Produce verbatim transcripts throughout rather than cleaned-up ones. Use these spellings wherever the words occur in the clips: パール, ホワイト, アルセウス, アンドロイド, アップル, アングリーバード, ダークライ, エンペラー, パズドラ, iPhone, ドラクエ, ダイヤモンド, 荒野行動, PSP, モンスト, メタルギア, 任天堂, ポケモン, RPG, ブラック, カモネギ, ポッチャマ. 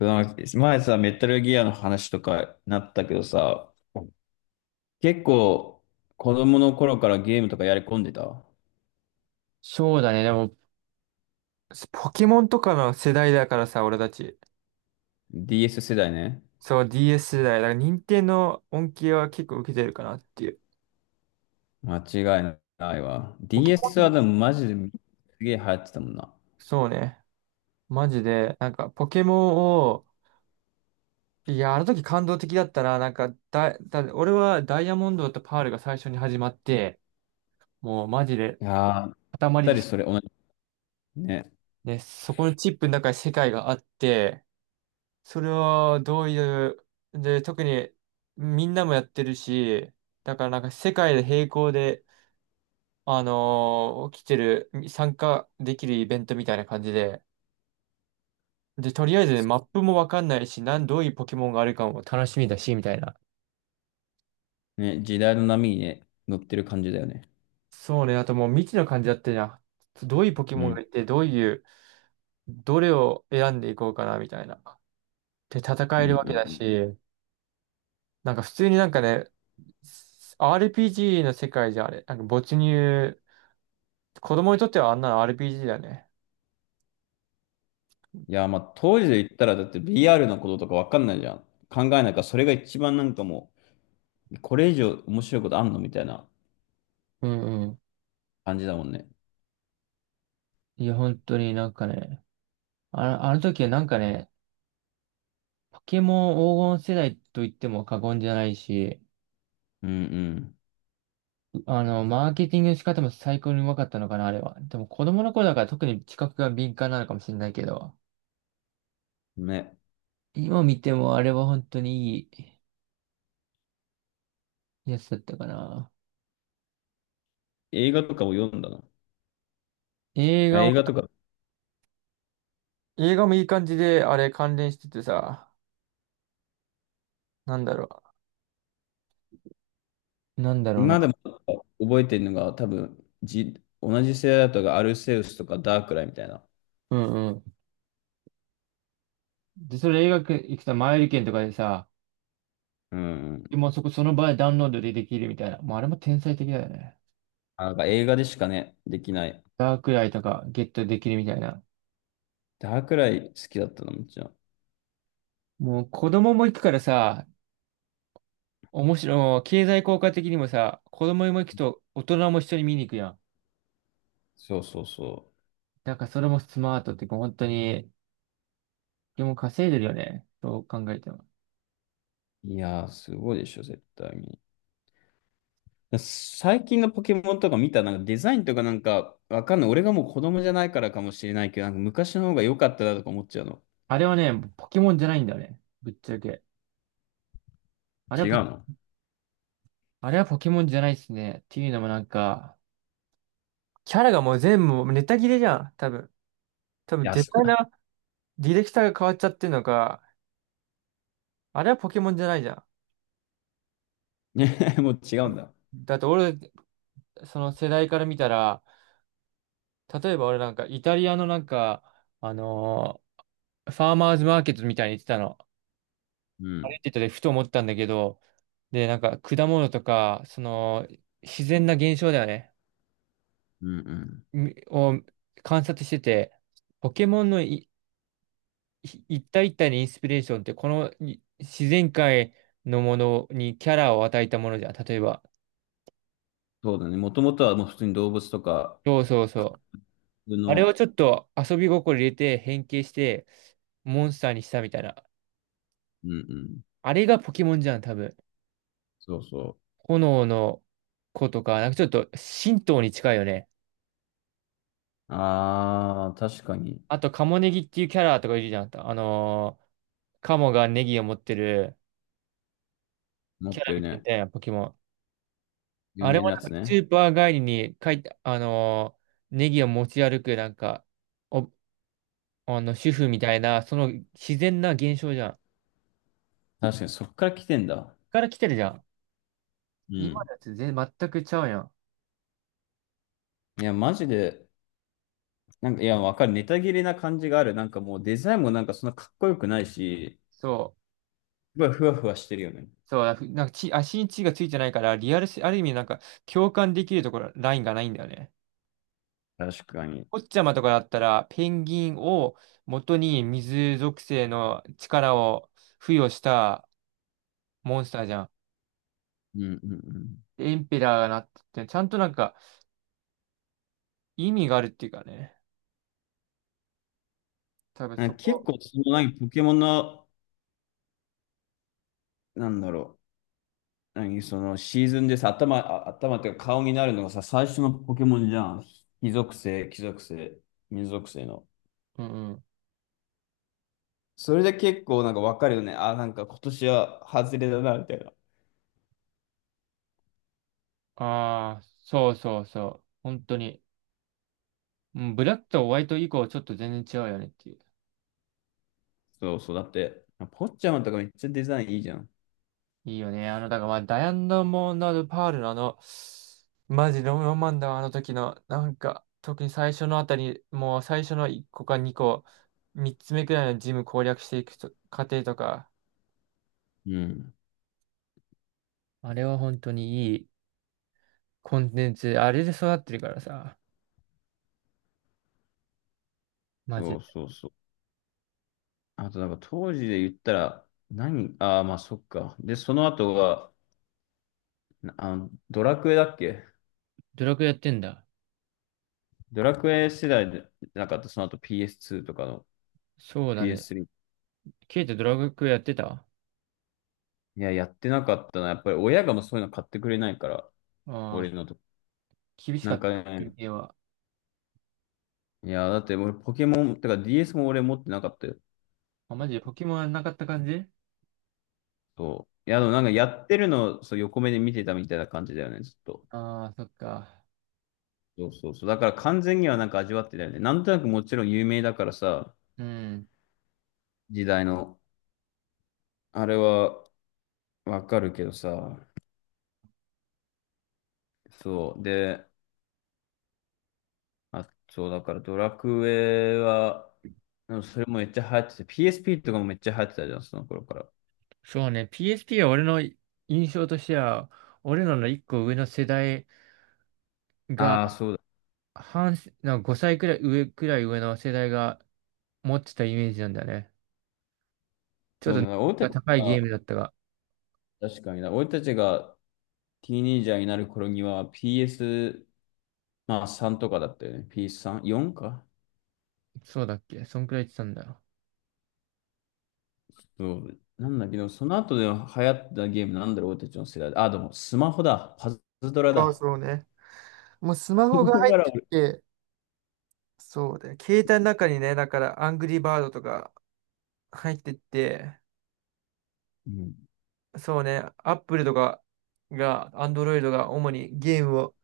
その前さ、メタルギアの話とかなったけどさ、結構子供の頃からゲームとかやり込んでた そうだね。でも、ポケモンとかの世代だからさ、俺たち。ディーエス 世代ね。そう、ディーエス 世代。だから、任天堂の恩恵は結構受けてるかなっていう。間違いないわ。ポケ ディーエス モン、はでもマジですげえ流行ってたもんな。そうね。マジで、なんか、ポケモンを、いや、あの時感動的だったな。なんかだ、だ、俺はダイヤモンドとパールが最初に始まって、もうマジで、いやー、ぴっ塊たでりし、それ同じ。ね、ね、そこのチップの中に世界があって、それはどういう、で、特にみんなもやってるし、だからなんか世界で並行であのー起きてる、参加できるイベントみたいな感じで、で、とりあえずね、マップもわかんないし、なん、どういうポケモンがあるかも楽しみだし、みたいな。ね、時代の波にね、乗ってる感じだよね。そうね、あともう未知の感じだったじゃん。どういうポケうモンがん。いて、どういう、どれを選んでいこうかな、みたいな。で、戦うえんるうわんけうだん。し、なんか普通になんかね、アールピージー の世界じゃあれ、なんか没入、子供にとってはあんなの アールピージー だね。いやー、まあ当時で言ったらだって ブイアール のこととかわかんないじゃん。考えないから、それが一番なんかもう、これ以上面白いことあんのみたいなうんうん。感じだもんね。いや、本当になんかね、あの、あの時はなんかね、ポケモン黄金世代と言っても過言じゃないし、うんうんあの、マーケティングの仕方も最高にうまかったのかな、あれは。でも子供の頃だから特に知覚が敏感なのかもしれないけど、ね。今見てもあれは本当にいいやつだったかな。映画とかを読んだの。映あ、画映も、画とか、映画もいい感じで、あれ関連しててさ、なんだろう。なんだろう今でな。も覚えてるのが多分、じ、同じ世代だとアルセウスとかダークライみたいな。うんうん。で、それ映画行くと前売り券とかでさ、うん。もうそこその場でダウンロードでできるみたいな。もうあれも天才的だよね。あ、なんか映画でしかね、できない。ダークライとかゲットできるみたいな。ダークライ好きだったの、もちろん。もう子供も行くからさ、面白い、経済効果的にもさ、子供も行くと大人も一緒に見に行くやん。そうそうそだからそれもスマートっていうか、本当に、でも稼いでるよね。そう考えても。う。いやー、すごいでしょ、絶対に。最近のポケモンとか見た、なんかデザインとかなんか、わかんない。俺がもう子供じゃないからかもしれないけど、なんか昔の方が良かったなとか思っちゃうの。あれはね、ポケモンじゃないんだよね。ぶっちゃけ。あれは違うポ、の。あれはポケモンじゃないっすね。っていうのもなんか、キャラがもう全部ネタ切れじゃん。多分。多い分や、絶そ 対な、ディレクターが変わっちゃってるのか、あれはポケモンじゃないじゃね。もう違うんだ。ん。だって俺、その世代から見たら、例えば俺なんかイタリアのなんか、あのーファーマーズマーケットみたいに言ってたの。う歩ん。いててふと思ったんだけど、で、なんか果物とか、その自然な現象だよね。うんうん。みを観察してて、ポケモンのいい一体一体のインスピレーションってこのい自然界のものにキャラを与えたものじゃん。例えば。そうだね。もともとはもう普通に動物とか、そうそうそう。普通あれをの、ちょっと遊び心入れて変形してモンスターにしたみたいな。うんうん。あれがポケモンじゃん、多分。そうそ炎の子とか、なんかちょっと神道に近いよね。う。ああ、確かに。あと、カモネギっていうキャラとかいるじゃん。あのーカモがネギを持ってる持キっャラてるみたね。いなポケモン。有あれ名もなやなんつかスね。ーパー帰りに書いて、あのーネギを持ち歩く、なんか、お、あの、主婦みたいな、その自然な現象じゃん。確かに、そっから来てんだ。から来てるじゃん。う今ん。のやつ全然全くちゃうやん。いや、マジで、なんか、いや、わかる。ネタ切れな感じがある。なんかもうデザインもなんかそんなかっこよくないし、そう。すごいふわふわしてるよね。そう、なんか血、足に血がついてないから、リアルし、ある意味なんか共感できるところ、ラインがないんだよね。確かに。ポッチャマとかだったら、ペンギンを元に水属性の力を付与したモンスターじゃん。うんうんうん。エンペラーがなってて、ちゃんとなんか意味があるっていうかね。多分なんそか結こ。構、そのなんかポケモンの、なんだろう。何そのシーズンでさ、頭、あ頭っていうか顔になるのがさ、最初のポケモンじゃん。火属性、木属性、水属性の。うんうん。それで結構なんかわかるよね。あ、なんか今年は外れだな、みたいな。ああ、そうそうそう。本当に。うん、ブラックとホワイト以降ちょっと全然違うよねっていう。そうそう。だって、ポッチャマとかめっちゃデザインいいじゃん。いいよね。あの、だからまあ、ダイアナモンド・パールのあの、マジロマンだわ、あの時の、なんか、特に最初のあたり、もう最初のいっこかにこ、みっつめくらいのジム攻略していくと過程とか、うん。あれは本当にいいコンテンツ、あれで育ってるからさ、マジそうで。そうそう。あとなんか当時で言ったら、何ああー、まあそっか。で、その後が、なあの、ドラクエだっけ。ドラクエやってんだ。ドラクエ世代でなかった、その後 ピーエスツー とかの そうだね。ピーエススリー。 ケイトドラクエやってたあ、いや、やってなかったな。やっぱり親がもうそういうの買ってくれないから、あ俺のと。ー、厳しなかんっかた、休ね、憩は。いや、だって俺ポケモン、てか ディーエス も俺持ってなかったよ。あ、マジでポケモンはなかった感じ、そう。いや、でもなんかやってるのそう横目で見てたみたいな感じだよね、ずっと。ああー、そっか。そうそうそう。だから完全にはなんか味わってたよね。なんとなくもちろん有名だからさ、うん。時代の。あれはわかるけどさ。そう。で、あ、そう、だからドラクエは、でもそれもめっちゃ流行ってて、ピーエスピー とかもめっちゃ流行ってたじゃん、その頃から。そうね、ピーエスピー は俺の印象としては、俺らの一個上の世代、ああ、そうだ。半世、なんかごさいくらい上くらい上の世代が持ってたイメージなんだよね。ちょそうっだな、俺たとち高いゲが、ームだったが、確かにな、俺たちがティーネイジャーになる頃には ピーエス、まあさんとかだったよね。ピーエススリー、よんかそうだっけ、そんくらい言ってたんだよ。そう。なんだけど、その後で流行ったゲームなんだろう、俺たちの世代で。あ、でもスマホだ。パズドラそうだ。そうね。もうスマだホが入っかてらき俺て、そうだよ。携帯の中にね、だからアングリーバードとか入ってって、うん。そうね、アップルとかが、アンドロイドが主にゲームを、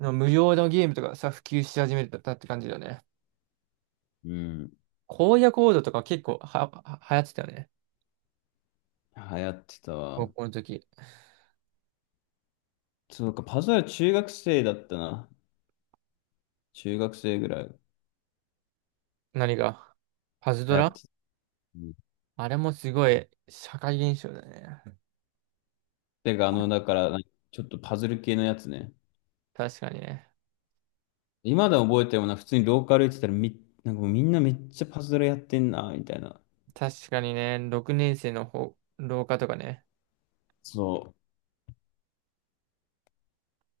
の無料のゲームとかさ、普及し始めたって感じだよね。うん。荒野行動とか結構は、は、流行ってたよね。流行ってた高わ。校の時。そうか、パズドラ中学生だったな。中学生ぐらい何がパズド流行っラ、てた。うん。あれもすごい社会現象だね。てか、あの、だから、ちょっとパズル系のやつね。確かにね。今でも覚えてるもんな、普通にローカル行ってたらみ、なんかもうみんなめっちゃパズルやってんな、みたいな。確かにね、ろくねん生の方、廊下とかね。そ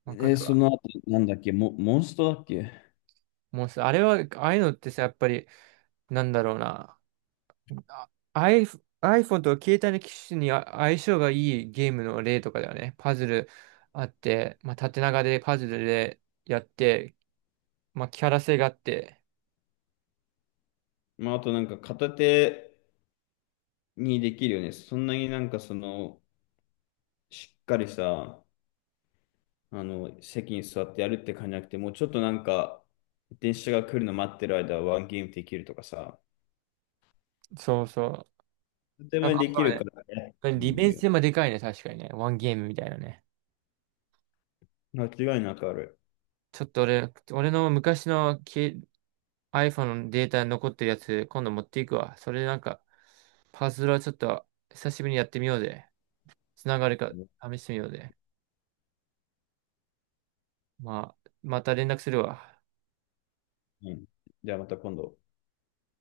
う。わかえ、るそわ。の後、なんだっけ、モ、モンストだっけ。もうさ、あれは、ああいうのってさ、やっぱり、なんだろうな。あ、 iPh- iPhone と携帯の機種にあ相性がいいゲームの例とかだよね。パズルあって、まあ、縦長でパズルでやって、まあ、キャラ性があって、まあ、あとなんか片手にできるよね。そんなになんかその、しっかりさ、あの、席に座ってやるって感じじゃなくて、もうちょっとなんか、電車が来るの待ってる間はワンゲームできるとかさ、そうそう。とてやっもぱできそるね、からね、こうれ利んあ便るよ。性もでかいね、確かにね。ワンゲームみたいなね。間違いなくある。ちょっと俺、俺の昔のけ iPhone のデータに残ってるやつ、今度持っていくわ。それでなんか、パズルはちょっと久しぶりにやってみようぜ。つながるかう試してみようぜ。まあ、また連絡するわ。ん。じゃあまた今度。